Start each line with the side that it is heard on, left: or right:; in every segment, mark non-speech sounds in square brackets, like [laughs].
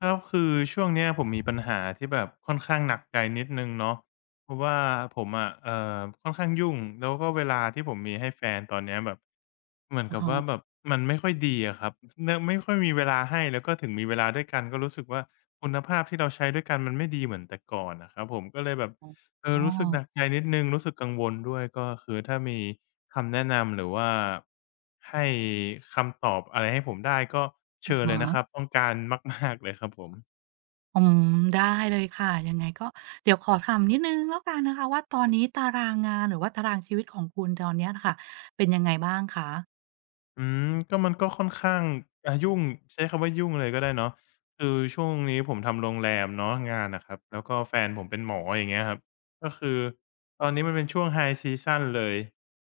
left: ครับคือช่วงเนี้ยผมมีปัญหาที่แบบค่อนข้างหนักใจนิดนึงเนาะเพราะว่าผมอะค่อนข้างยุ่งแล้วก็เวลาที่ผมมีให้แฟนตอนเนี้ยแบบเหมือน
right: อะ
left: กับว่าแบ
right: ฮะ
left: บมันไม่ค่อยดีอะครับเนื่องไม่ค่อยมีเวลาให้แล้วก็ถึงมีเวลาด้วยกันก็รู้สึกว่าคุณภาพที่เราใช้ด้วยกันมันไม่ดีเหมือนแต่ก่อนอะครับผมก็เลยแบบ เอ
right: อ๋
left: อ
right: อ
left: รู้สึกหนักใจนิดหนึ่งรู้สึกกังวลด้วยก็คือถ้ามีคำแนะนำหรือว่าให้คำตอบอะไรให้ผมได้ก็
right: อะ
left: เชิญเล
right: ฮะ
left: ยนะครับต้องการมากๆเลยครับผม
right: อืมได้เลยค่ะยังไงก็เดี๋ยวขอถามนิดหนึ่งแล้วกันนะคะว่าตอนนี้ตารางงานหรือว่าตารางชีวิตของคุณตอนเนี้ยค่ะเป็นยังไงบ้างคะ
left: อืมก็มันก็ค่อนข้างยุ่งใช้คำว่ายุ่งเลยก็ได้เนาะคือช่วงนี้ผมทำโรงแรมเนาะงานอะครับแล้วก็แฟนผมเป็นหมออย่างเงี้ยครับก็คือตอนนี้มันเป็นช่วง High season เลย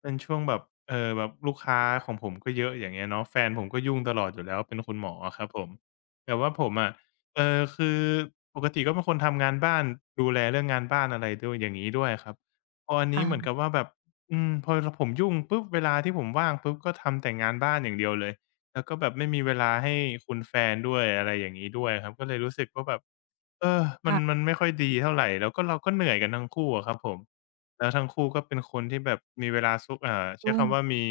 left: เป็นช่วงแบบแบบลูกค้าของผมก็เยอะอย่างเงี้ยเนาะแฟนผมก็ยุ่งตลอดอยู่แล้วเป็นคุณหมออะครับผมแต่ว่าผมอะคือปกติก็เป็นคนทำงานบ้านดูแลเรื่องงานบ้านอะไรด้วยอย่างงี้ด้วยครับพออันนี้
right: อา
left: เหมือนกับว่าแบบ อืมพอผมยุ่งปุ๊บเวลาที่ผมว่างปุ๊บก็ทำแต่งานบ้านอย่างเดียวเลยแล้วก็แบบไม่มีเวลาให้คุณแฟนด้วยอะไรอย่างงี้ด้วยครับก็เลยรู้สึกว่าแบบเออมัน
right: ค่ะ
left: มันไม่ค่อยดีเท่าไรแล้วก็เราก็เหนื่อยกันทั้งคู่อะครับผมแล้วทั้งคู่ก็เป็นคนที่แบบมีเวลาซุกใช้
right: ยุ่ง
left: คำว่ามี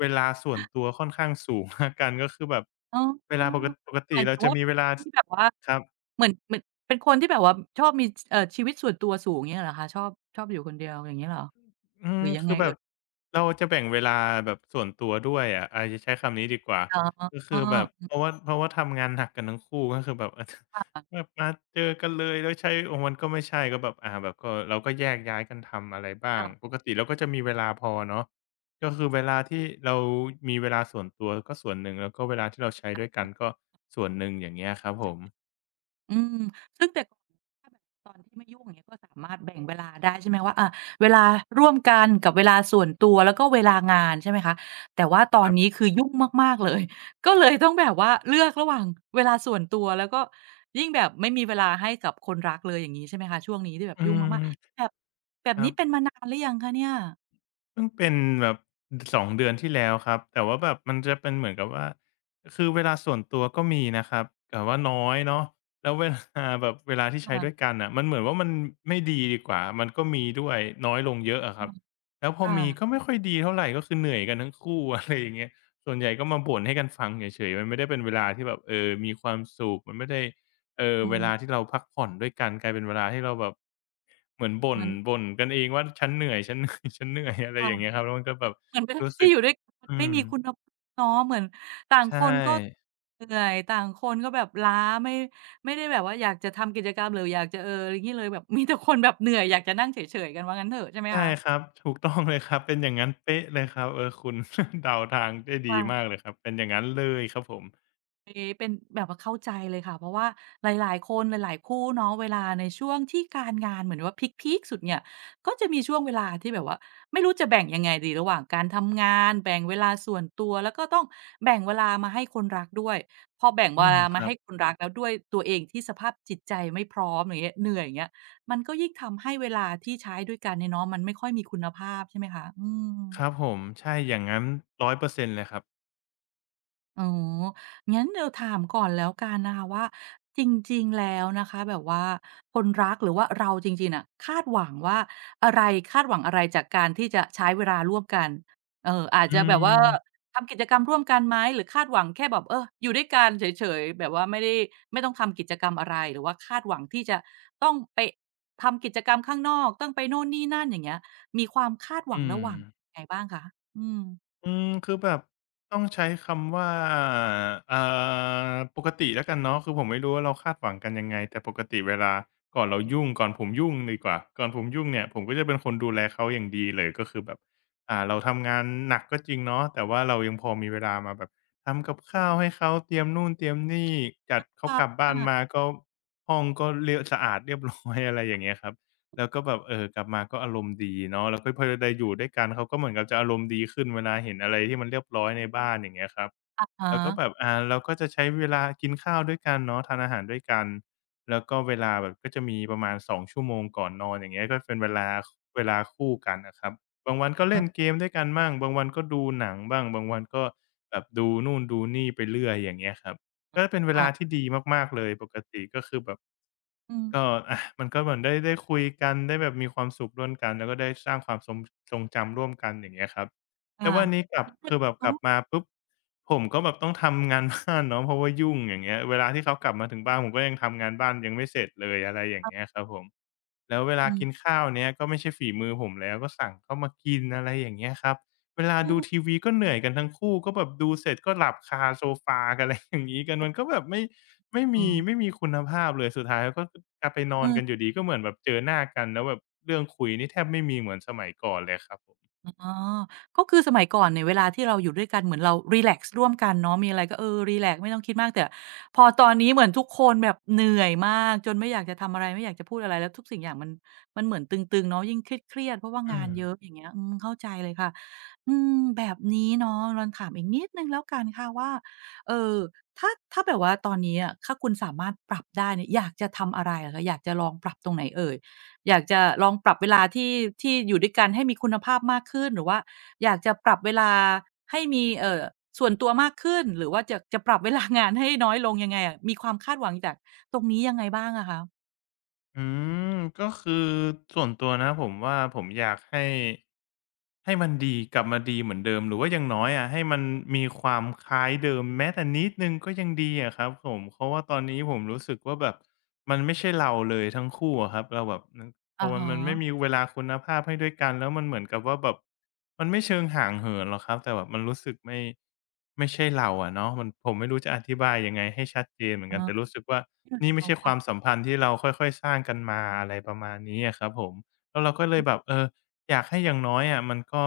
left: เวลาส่วนตัวค่อนข้างสูง [laughs] แล้วกันก็คือแบบ
right: อ๋อ
left: เวลาปก
right: ห
left: ติ
right: มาย
left: เรา
right: ถึง
left: จะ
right: ว่า
left: มีเวลา
right: ที่แบบว่า
left: ครับ
right: เหมือนเป็นคนที่แบบว่าชอบมีชเอ่อชีวิตส่วนตัวสูงเงี้ยเหรอคะชอบชอบอยู่คนเดียวอย่างงี้เหรอ
left: อื
right: ห
left: ม
right: รือยัง
left: คื
right: ไง
left: อแบ
right: เอ่
left: บ
right: ย
left: เราจะแบ่งเวลาแบบส่วนตัวด้วยอะจะใช้คำนี้ดีกว่าก็
right: อ๋
left: คือ
right: อ
left: แบบเพราะว่าทำงานหนักกันทั้งคู่ก็คือแบบ [laughs]
right: ค
left: แบ
right: ่ะ
left: บมาเจอกันเลยแล้วใช้โอ้มันก็ไม่ใช่ก็แบบแบบก็เราก็แยกย้ายกันทำอะไรบ้าง
right: ค่ะ
left: ปกติเราก็จะมีเวลาพอเนาะก็คือเวลาที่เรามีเวลาส่วนตัวก็ส่วนหนึ่งแล้วก็เวลาที่เราใช้ด้วยกันก็ส่วนหนึ่งอย่างเงี้ยครับผม
right: อืมซึ่งแต่ก่อนถ้าแบบตอนที่ไม่ยุ่งอย่างเงี้ยก็สามารถแบ่งเวลาได้ใช่ไหมว่าอาเวลาร่วมกันกับเวลาส่วนตัวแล้วก็เวลางานใช่ไหมคะแต่ว่าตอ
left: ค
right: น
left: รั
right: นี้
left: บ
right: คือยุ่งมากๆเลย [laughs] ก็เลยต้องแบบว่าเลือกระหว่างเวลาส่วนตัวแล้วก็ยิ่งแบบไม่มีเวลาให้กับคนรักเลยอย่างงี้ใช่ไหมคะช่วงนี้ที่แบบ
left: อื
right: ยุ่ง
left: ม
right: มากๆแบบแบบ
left: ครั
right: นี้เป็น
left: บ
right: มานานหรือยังคะเนี่ย
left: เพิ่งเป็นแบบ2เดือนที่แล้วครับแต่ว่าแบบมันจะเป็นเหมือนกับว่าคือเวลาส่วนตัวก็มีนะครับแต่ว่าน้อยเนาะแล้วเวลาแบบเวลาที่ใช้ด้วย
right: ค่ะ
left: กันน่ะมันเหมือนว่ามันไม่ดีดีกว่ามันก็มีด้วยน้อยลงเยอะอะครั
right: ค่ะ
left: บแล้วพอ
right: ค่ะ
left: มีก็ไม่ค่อยดีเท่าไรก็คือเหนื่อยกันทั้งคู่ [laughs] อะไรอย่างเงี้ยส่วนใหญ่ก็มาบ่นให้กันฟังเฉยๆมันไม่ได้เป็นเวลาที่แบบเออมีความสุขมันไม่ได้ เออ
right: อื
left: เว
right: ม
left: ลาที่เราพักผ่อนด้วยกันกลายเป็นเวลาที่เราแบบเหมือนบ่น
right: มัน
left: กันเองว่าฉันเหนื่อย [laughs] ฉันเหนื่อยอะไรอย่างเงี้ย
right: ค่ะ
left: ครับแล้วมันก็แบบ
right: เหมือนเวลา
left: รู้สึ
right: ที่
left: ก
right: อยู่ด้วยกันมัน
left: อื
right: ไม่
left: ม
right: มีคุณภาพเนาะเหมือนต่าง
left: ใช่
right: คนก็เหนื่อยต่างคนก็แบบล้าไม่ไม่ได้แบบว่าอยากจะทำกิจกรรมหรืออยากจะเอออย่างงี้เลยแบบมีแต่คนแบบเหนื่อยอยากจะนั่งเฉยๆกันว่างั้นเถอะใช่ไหม
left: ใช่
right: คะ
left: ครับถูกต้องเลยครับเป็นอย่างงั้นเป๊ะเลยครับเออคุณ [laughs] เดาทางได้ดี
right: ค่ะ
left: มากเลยครับเป็นอย่างงั้นเลยครับผม
right: นี้เป็นแบบว่าเข้าใจเลยค่ะเพราะว่าหลายๆคนหลายๆคู่เนาะเวลาในช่วงที่การงานเหมือนว่าพีกๆสุดเนี่ยก็จะมีช่วงเวลาที่แบบว่าไม่รู้จะแบ่งยังไงดีระหว่างการทำงานแบ่งเวลาส่วนตัวแล้วก็ต้องแบ่งเวลามาให้คนรักด้วยพอแบ่งเว
left: อืม
right: ลา
left: ค
right: มา
left: รั
right: ให้
left: บ
right: คนรักแล้วด้วยตัวเองที่สภาพจิตใจไม่พร้อมอย่างเงี้ยเหนื่อยอย่างเงี้ยมันก็ยิ่งทำให้เวลาที่ใช้ด้วยกันเนี่ยเนาะมันไม่ค่อยมีคุณภาพใช่ไหมคะอืม
left: ครับผมใช่อย่างงั้นร้อยเปอร์เซ็นต์เลยครับ
right: อ๋องั้นเดี๋ยวถามก่อนแล้วกันนะคะว่าจริงๆแล้วนะคะแบบว่าคนรักหรือว่าเราจริงๆน่ะคาดหวังว่าอะไรคาดหวังอะไรจากการที่จะใช้เวลาร่วมกันอาจ
left: อื
right: จะแบบว่า
left: ม
right: ทำกิจกรรมร่วมกันไหมหรือคาดหวังแค่แบบเอออยู่ด้วยกันเฉยๆแบบว่าไม่ได้ไม่ต้องทำกิจกรรมอะไรหรือว่าคาดหวังที่จะต้องไปทำกิจกรรมข้างนอกต้องไปโน่นนี่นั่นอย่างเงี้ยมีความคาดหวัง
left: อื
right: ระห
left: ม
right: ว่างไงบ้างคะอืม
left: อืมคือแบบต้องใช้คำว่าอ่าปกติแล้วกันเนาะคือผมไม่รู้ว่าเราคาดหวังกันยังไงแต่ปกติเวลาก่อนเรายุ่งก่อนผมยุ่งเนี่ยผมก็จะเป็นคนดูแลเขาอย่างดีเลยก็คือแบบเราทำงานหนักก็จริงเนาะแต่ว่าเรายังพอมีเวลามาแบบทำกับข้าวให้เขาเตรียมนู่นเตรียมนี่จัดเขา
right: ค่
left: กลับบ้านมา
right: ะ
left: ก็ห้องก็เรียบสะอาดเรียบร้อยอะไรอย่างเงี้ยครับ แล้วก็แบบเออกลับมาก็อารมณ์ดีเนาะแล้วก็พอได้อยู่ด้วยกันเขาก็เหมือนกับจะอารมณ์ดีขึ้นเวลาเห็นอะไรที่มันเรียบร้อยในบ้านอย่างเงี้ยครับ
right: อะฮะ
left: แล้วก็แบบเราก็จะใช้เวลากินข้าวด้วยกันเนาะทานอาหารด้วยกันแล้วก็เวลาแบบก็จะมีประมาณ2ชั่วโมงก่อนนอนอย่างเงี้ยก็เป็นเวลาคู่กันนะครับบางวันก็เล่นเกมด้วยกันบ้างบางวันก็ดูหนังบ้างบางวันก็แบบดูนู่นดูนี่ไปเรื่อยอย่างเงี้ยครับก็เป็นเวลา
right: ค่ะ
left: ที่ดีมากๆเลยปกติก็คือแบบ
right: อืม
left: ก็อะมันก็เหมือนได้คุยกันได้แบบมีความสุขร่วมกันแล้วก็ได้สร้างความทรงจำร่วมกันอย่างเงี้ยครับแต่
right: ค่ะ
left: วันนี้กลับ
right: มันก็
left: คือแบบกลับ
right: เนาะ
left: มาปุ๊บผมก็แบบต้องทำงานบ้าน [laughs] เนาะเพราะว่ายุ่งอย่างเงี้ยเวลาที่เขากลับมาถึงบ้านผมก็ยังทำงานบ้านยังไม่เสร็จเลยอะไรอย่า
right: ค
left: ง
right: รั
left: เงี้ย
right: บ
left: ครับผมแล้วเวลา
right: อื
left: กิน
right: ม
left: ข้าวเนี้ยก็ไม่ใช่ฝีมือผมแล้วก็สั่งเข้ามากินอะไรอย่างเงี้ยครับเวลา
right: อื
left: ดู
right: ม
left: ทีวีก็เหนื่อยกันทั้งคู่ก็แบบดูเสร็จก็หลับคาโซฟากันอะไรอย่างงี้กันมันก็แบบไม่ ไม่
right: อือ
left: มีไม่มีคุณภาพเลยสุดท้ายก็กลับไปนอนกันอ
right: เออ
left: ยู่ดีก็เหมือนแบบเจอหน้ากันแล้วแบบเรื่องคุยนี่แทบไม่มีเหมือนสมัยก่อนเลยครับผม
right: อ๋อก็คือสมัยก่อนเนี่ยเวลาที่เราอยู่ด้วยกันเหมือนเรารีแลกซ์ร่วมกันเนาะมีอะไรก็เออรีแลกซ์ไม่ต้องคิดมากแต่พอตอนนี้เหมือนทุกคนแบบเหนื่อยมากจนไม่อยากจะทำอะไรไม่อยากจะพูดอะไรแล้วทุกสิ่งอย่างมันเหมือนตึงๆเนาะยิ่งเครียดๆเพราะว่า
left: อื
right: งาน
left: ม
right: เยอะอย่างเงี้ยอืมเข้าใจเลยค่ะ อืมแบบนี้เนาะรอนถามอีกนิดหนึ่งแล้วกันค่ะว่าเอ่อถ้าแบบว่าตอนนี้อะถ้าคุณสามารถปรับได้เนี่ยอยากจะทำอะไรอะคะอยากจะลองปรับตรงไหนเอ่ยอยากจะลองปรับเวลาที่อยู่ด้วยกันให้มีคุณภาพมากขึ้นหรือว่าอยากจะปรับเวลาให้มีส่วนตัวมากขึ้นหรือว่าจะปรับเวลางานให้น้อยลงยังไงอะมีความคาดหวังจากตรงนี้ยังไงบ้างอะคะ
left: อืมก็คือส่วนตัวนะผมว่าผมอยากให้ให้มันดีกลับมาดีเหมือนเดิมหรือว่าอย่างน้อยอะให้มันมีความคล้ายเดิมแม้แต่นิดหนึ่งก็ยังดีอะครับผมเพราะว่าตอนนี้ผมรู้สึกว่าแบบมันไม่ใช่เราเลยทั้งคู่อะครับเราแบบ โอ้
right: อะ
left: มัน
right: ฮะ
left: มันไม่มีเวลาคุณภาพให้ด้วยกันแล้วมันเหมือนกับว่าแบบมันไม่เชิงห่างเหินหรอกครับแต่แบบมันรู้สึกไม่ไม่ใช่เราอะเนาะมันผมไม่รู้จะอธิบายยังไงให้ชัดเจนเหมือ
right: อ๋
left: น
right: อ
left: กันแต่รู้สึกว่า
right: เรื่อง
left: นี่
right: ข
left: ไม่
right: อง
left: ใช่
right: ค
left: ค
right: วาม
left: วามสัมพันธ์ที่เราค่อยๆสร้างกันมาอะไรประมาณนี้อะครับผมแล้วเราก็เลยแบ
right: อื
left: บเอออยากให้อย่างน้อยอะมันก็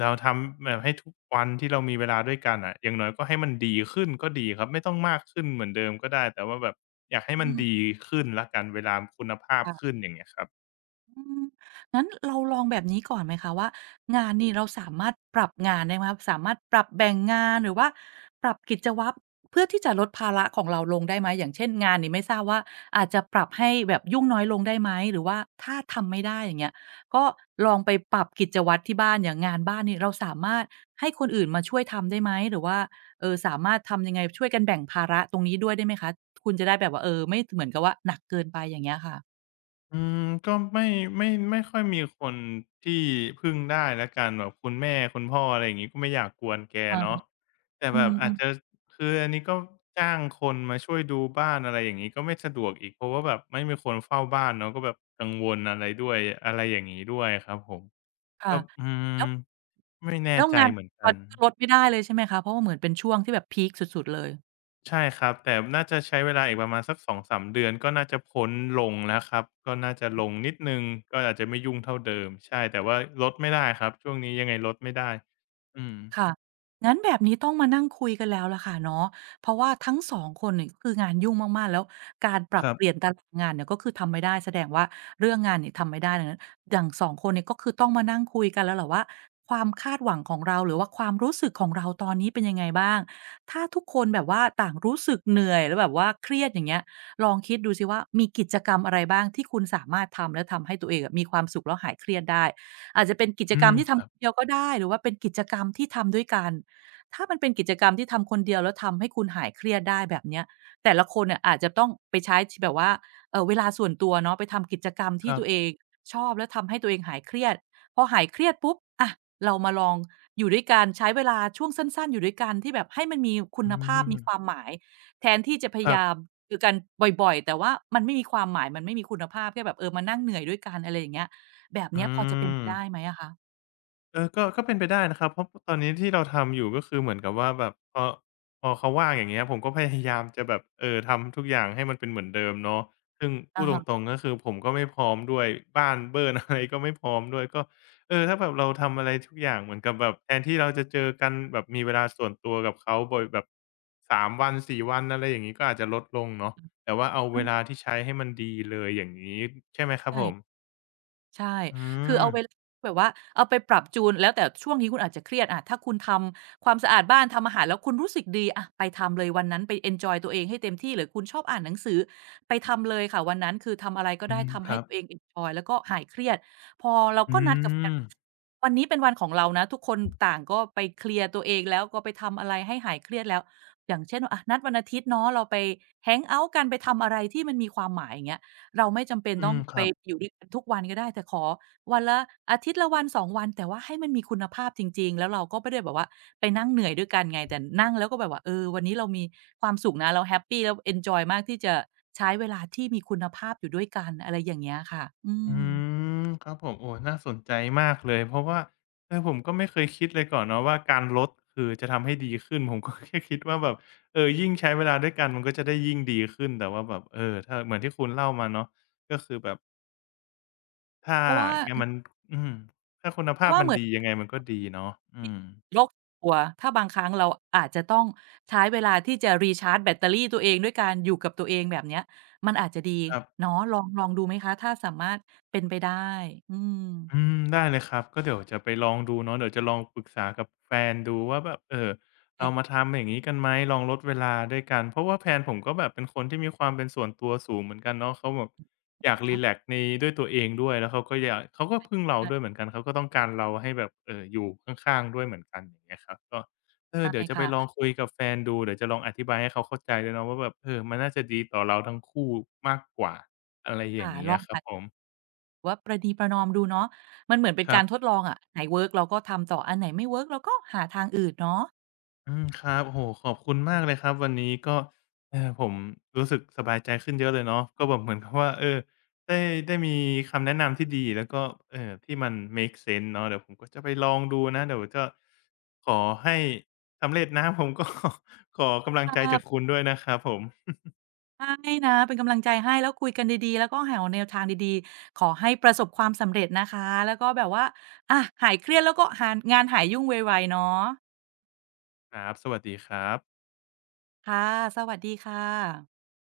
left: เราทำแบบให้ทุกวันที่เรามีเวลาด้วยกันอะอย่างน้อยก็ให้มันดีขึ้นก็ดีครับไม่ต้องมากขึ้นเหมือนเดิมก็ได้แต่ว่าแบบอยากให้มันดี
right: ม
left: ขึ้นแล้วกันเวลาคุณภาพขึ้น
right: ค่ะ
left: อย่างเงี้ยครับ
right: อืมงั้นเราลองแบบนี้ก่อนไหมคะว่างานนี่เราสามารถปรับงานได้ไหมครับสามารถปรับแบ่งงานหรือว่าปรับกิจวัตรเพื่อที่จะลดภาระของเราลงได้ไหมอย่างเช่นงานนี่ไม่ทราบว่าอาจจะปรับให้แบบยุ่งน้อยลงได้ไหมหรือว่าถ้าทำไม่ได้อย่างเงี้ยก็ลองไปปรับกิจวัตรที่บ้านอย่างงานบ้านนี่เราสามารถให้คนอื่นมาช่วยทำได้ไหมหรือว่าสามารถทำยังไงช่วยกันแบ่งภาระตรงนี้ด้วยได้ไหมคะคุณจะได้แบบว่าเออไม่ถเหมือนกับว่าหนักเกินไปอย่างเงี้ยค่ะ
left: อืมก็ไม่ไม่ค่อยมีคนที่พึ่งได้แล้วกันแบบคุณแม่คุณพ่ออะไรอย่างงี้ก็ไม่อยากกวนแก
right: อา
left: เนาะแต่
right: อื
left: แบบอาจ
right: ม
left: จะคืออันนี้ก็จ้างคนมาช่วยดูบ้านอะไรอย่างงี้ก็ไม่สะดวกอีกเพราะว่าแบบไม่มีคนเฝ้าบ้านเนาะก็แบบกังวลอะไรด้วยอะไรอย่างงี้ด้วยครับผม
right: ๆ
left: ก็
right: ค่ะ
left: อืม
right: แล้ว
left: ไม่แน่
right: แล้ว
left: ใจ
right: งาน
left: เหมือน
right: ต
left: กั
right: อ
left: น
right: นนี้ก็ลดไม่ได้เลยใช่ไหมคะเพราะว่าเหมือนเป็นช่วงที่แบบพีกสุดๆเลย
left: ใช่ครับแต่น่าจะใช้เวลาอีกประมาณสักสองสามเดือนก็น่าจะพ้นลงแล้วครับก็น่าจะลงนิดหนึ่งก็อาจจะไม่ยุ่งเท่าเดิมใช่แต่ว่าลดไม่ได้ครับช่วงนี้ยังไงลดไม่ได้อืม
right: ค่ะงั้นแบบนี้ต้องมานั่งคุยกันแล้วล่ะค่ะเนาะเพราะว่าทั้งสองคนเนี่ยก็คืองานยุ่งมากๆแล้วการปรั
left: ค
right: บ
left: รับ
right: เปลี่ยนตารางงานเนี่ยก็คือทำไม่ได้แสดงว่าเรื่องงานเนี่ยทำไม่ได้ดังนั้นอย่างสองคนเนี่ยก็คือต้องมานั่งคุยกันแล้วแหละว่าความคาดหวังของเราหรือว่าความรู้สึกของเราตอนนี้เป็นยังไงบ้างถ้าทุกคนแบบว่าต่างรู้สึกเหนื่อยแล้วแบบว่าเครียดอย่างเงี้ยลองคิดดูสิว่ามีกิจกรรมอะไรบ้างที่คุณสามารถทำแล้วทำให้ตัวเองอะมีความสุขแล้วหายเครียดได้ อาจจะเป็นกิจ
left: อื
right: กรรม
left: ม
right: ที่
left: ครั
right: ทำค
left: บ
right: นเดียวก็ได้หรือว่าเป็นกิจกรรมที่ทำด้วยกัน ถ้ามันเป็นกิจกรรมที่ทำคนเดียวแล้วทำให้คุณหายเครียดได้แบบเนี้ยแต่ละคนเนี่ยอาจจะต้องไปใช้ชแบบว่าเวลาส่วนตัวเนาะไปทำกิจกรรม
left: ค
right: ที่
left: รั
right: ตั
left: บ
right: วเองชอบแล้วทำให้ตัวเองหายเครียดพอหายเครียดปุ๊บอะเรามาลองอยู่ด้วยกันใช้เวลาช่วงสั้นๆอยู่ด้วยกันที่แบบให้มันมีคุ
left: อื
right: ณภาพมีความ
left: ม
right: หมายแทนที่จะพ
left: ค
right: ยา
left: รั
right: ยาม
left: บ
right: เจอยู่กันบ่อยๆแต่ว่ามันไม่มีความหมายมันไม่มีคุณภาพแค่แบบเออมานั่งเหนื่อยด้วยกันอะไรอย่างเงี้ย แบบ
left: อื
right: เนี้ยพอจะเป็น
left: ม
right: ไปได้ไหมอะคะ
left: เออก็เป็นไปได้นะครับเพราะตอนนี้ที่เราทำอยู่ก็คือเหมือนกับว่าแบบพอเขาว่างอย่างเงี้ยผมก็พยายามจะแบบทำทุกอย่างให้มันเป็นเหมือนเดิมเนาะซึ่งพู
right: อะ
left: ดตร
right: ฮะ
left: งๆก็คือผมก็ไม่พร้อมด้วยบ้านเบิร์น [laughs] อะไรก็ไม่พร้อมด้วยก็เออถ้าแบบเราทำอะไรทุกอย่างเหมือนกับแบบแทนที่เราจะเจอกันแบบมีเวลาส่วนตัวกับเขาบ่อยแบบสามวันสี่วันอะไรอย่างงี้ก็อาจจะลดลงเนาะแต่ว่าเอา
right: อื
left: เว
right: ม
left: ลาที่ใช้ให้มันดีเลยอย่างงี้ใช่ไหมครับ
right: ใช่
left: ผม
right: ใช่
left: อื
right: คือ
left: ม
right: เอาเวลาแบบว่าเอาไปปรับจูนแล้วแต่ช่วงนี้คุณอาจจะเครียดอะถ้าคุณทำความสะอาดบ้านทำอาหารแล้วคุณรู้สึกดีอะไปทำเลยวันนั้นไปเอนจอยตัวเองให้เต็มที่หรือคุณชอบอ่านหนังสือไปทำเลยค่ะวันนั้นคือทำอะไรก็
left: อื
right: ได้
left: ม
right: ทำ
left: ค
right: ให้
left: รับ
right: ตัวเองเอนจอยแล้วก็หายเครียดพอเราก็
left: อื
right: นัดกับแฟน
left: ม
right: วันนี้เป็นวันของเรานะทุกคนต่างก็ไปเคลียร์ตัวเองแล้วก็ไปทำอะไรให้หายเครียดแล้วอย่างเช่นว่าอะนัดวันอาทิตย์เนาะเราไปแฮงเอาต์กันไปทำอะไรที่มันมีความหมายอย่างเงี้ย เราไม่จำเป็น
left: อื
right: ต้อง
left: มค
right: ไป
left: รับ
right: อยู่ด้วยกันทุกวันก็ได้แต่ขอวันละอาทิตย์ละวันสองวันแต่ว่าให้มันมีคุณภาพจริงๆแล้วเราก็ไม่ได้แบบว่าไปนั่งเหนื่อยด้วยกันไงแต่นั่งแล้วก็แบบว่าเออวันนี้เรามีความสุขนะเราแฮปปีแล้วเอนจอยมากที่จะใช้เวลาที่มีคุณภาพอยู่ด้วยกันอะไรอย่างเงี้ยค่ะอื
left: อื
right: ม
left: มครับผมโอ้น่าสนใจมากเลยเพราะว่าเออผมก็ไม่เคยคิดเลยก่อนเนาะว่าการลดคือจะทำให้ดีขึ้นผมก็แค่คิดว่าแบบเออยิ่งใช้เวลาด้วยกันมันก็จะได้ยิ่งดีขึ้นแต่ว่าแบบเออถ้าเหมือนที่คุณเล่ามาเนาะก็คือแบบถ้า
right: เพราะว่า
left: เนี่ยมันอืมถ้าคุณ
right: เพ
left: ภา
right: ราะ
left: พ
right: ว่า
left: มั
right: เห
left: น
right: มือน
left: ดียังไงมันก็ดีเนาะอืม
right: โรคตัวถ้าบางครั้งเราอาจจะต้องใช้เวลาที่จะ recharge แบตเตอรี่ตัวเองด้วยการอยู่กับตัวเองแบบเนี้ยมันอาจจะดี
left: ครับ
right: เนาะลองดูไหมคะถ้าสามารถเป็นไปได้อืม
left: อืมได้เลยครับก็เดี๋ยวจะไปลองดูเนาะเดี๋ยวจะลองปรึกษากับแฟนดูว่าแบบเออ
right: แต่
left: เรามาทำอย่างงี้กันไหมลองลดเวลาด้วยกันเพราะว่าแฟนผมก็แบบเป็นคนที่มีความเป็นส่วนตัวสูงเหมือนกันเนาะเขาแบบอยากรี
right: เนาะ
left: แลกซ์ในด้วยตัวเองด้วยแล้วเขาก็พึ่งเราด้วยเห
right: อา
left: มือนกันเขาก็ต้องการเราให้แบบอยู่ข้างๆด้วยเหมือนกันอย่างเงี้ยครับก็เออ
right: ใช่
left: เดี๋ยวจะไปลอง
right: ค่ะ
left: คุยกับแฟนดูเดี๋ยวจะลองอธิบายให้เขาเข้าใจด้วยเนาะว่าแบบเออมันน่าจะดีต่อเราทั้งคู่มากกว่าอะไรอย่า
right: ค่ะ
left: งเงี้
right: ล
left: ย
right: อง
left: ครั
right: อา
left: บผ
right: จ
left: ม
right: ว่าประนีประนอมดูเนาะมันเหมือนเป็น
left: ครั
right: กา
left: บ
right: รทดลองอะอันไหนเวิร์กเราก็ทำต่ออันไหนไม่เวิร์กเราก็หาทางอื่นเนาะ
left: อืมครับโอ้โฮขอบคุณมากเลยครับวันนี้ก็เออผมรู้สึกสบายใจขึ้นเยอะเลยเนาะก็แบบเหมือนกับว่าเออได้ได้มีคำแนะนำที่ดีแล้วก็ที่มันเมกเซนส์เนาะเดี๋ยวผมก็จะไปลองดูนะเดี๋ยวจะขอให้สำเร็จนะผมก็ขอกำลัง
right: ค
left: ใจจากคุ
right: ่ะ
left: ณด้วยนะครับผม
right: ใช่นะเป็นกำลังใจให้แล้วคุยกันดีๆแล้วก็หาแนวทางดีๆขอให้ประสบความสำเร็จนะคะแล้วก็แบบว่าอะหายเครียดแล้วก็หานงานหายยุ่งไวๆเนาะ
left: ครับสวัสดีครับ
right: ค่ะสวัสดีค่ะ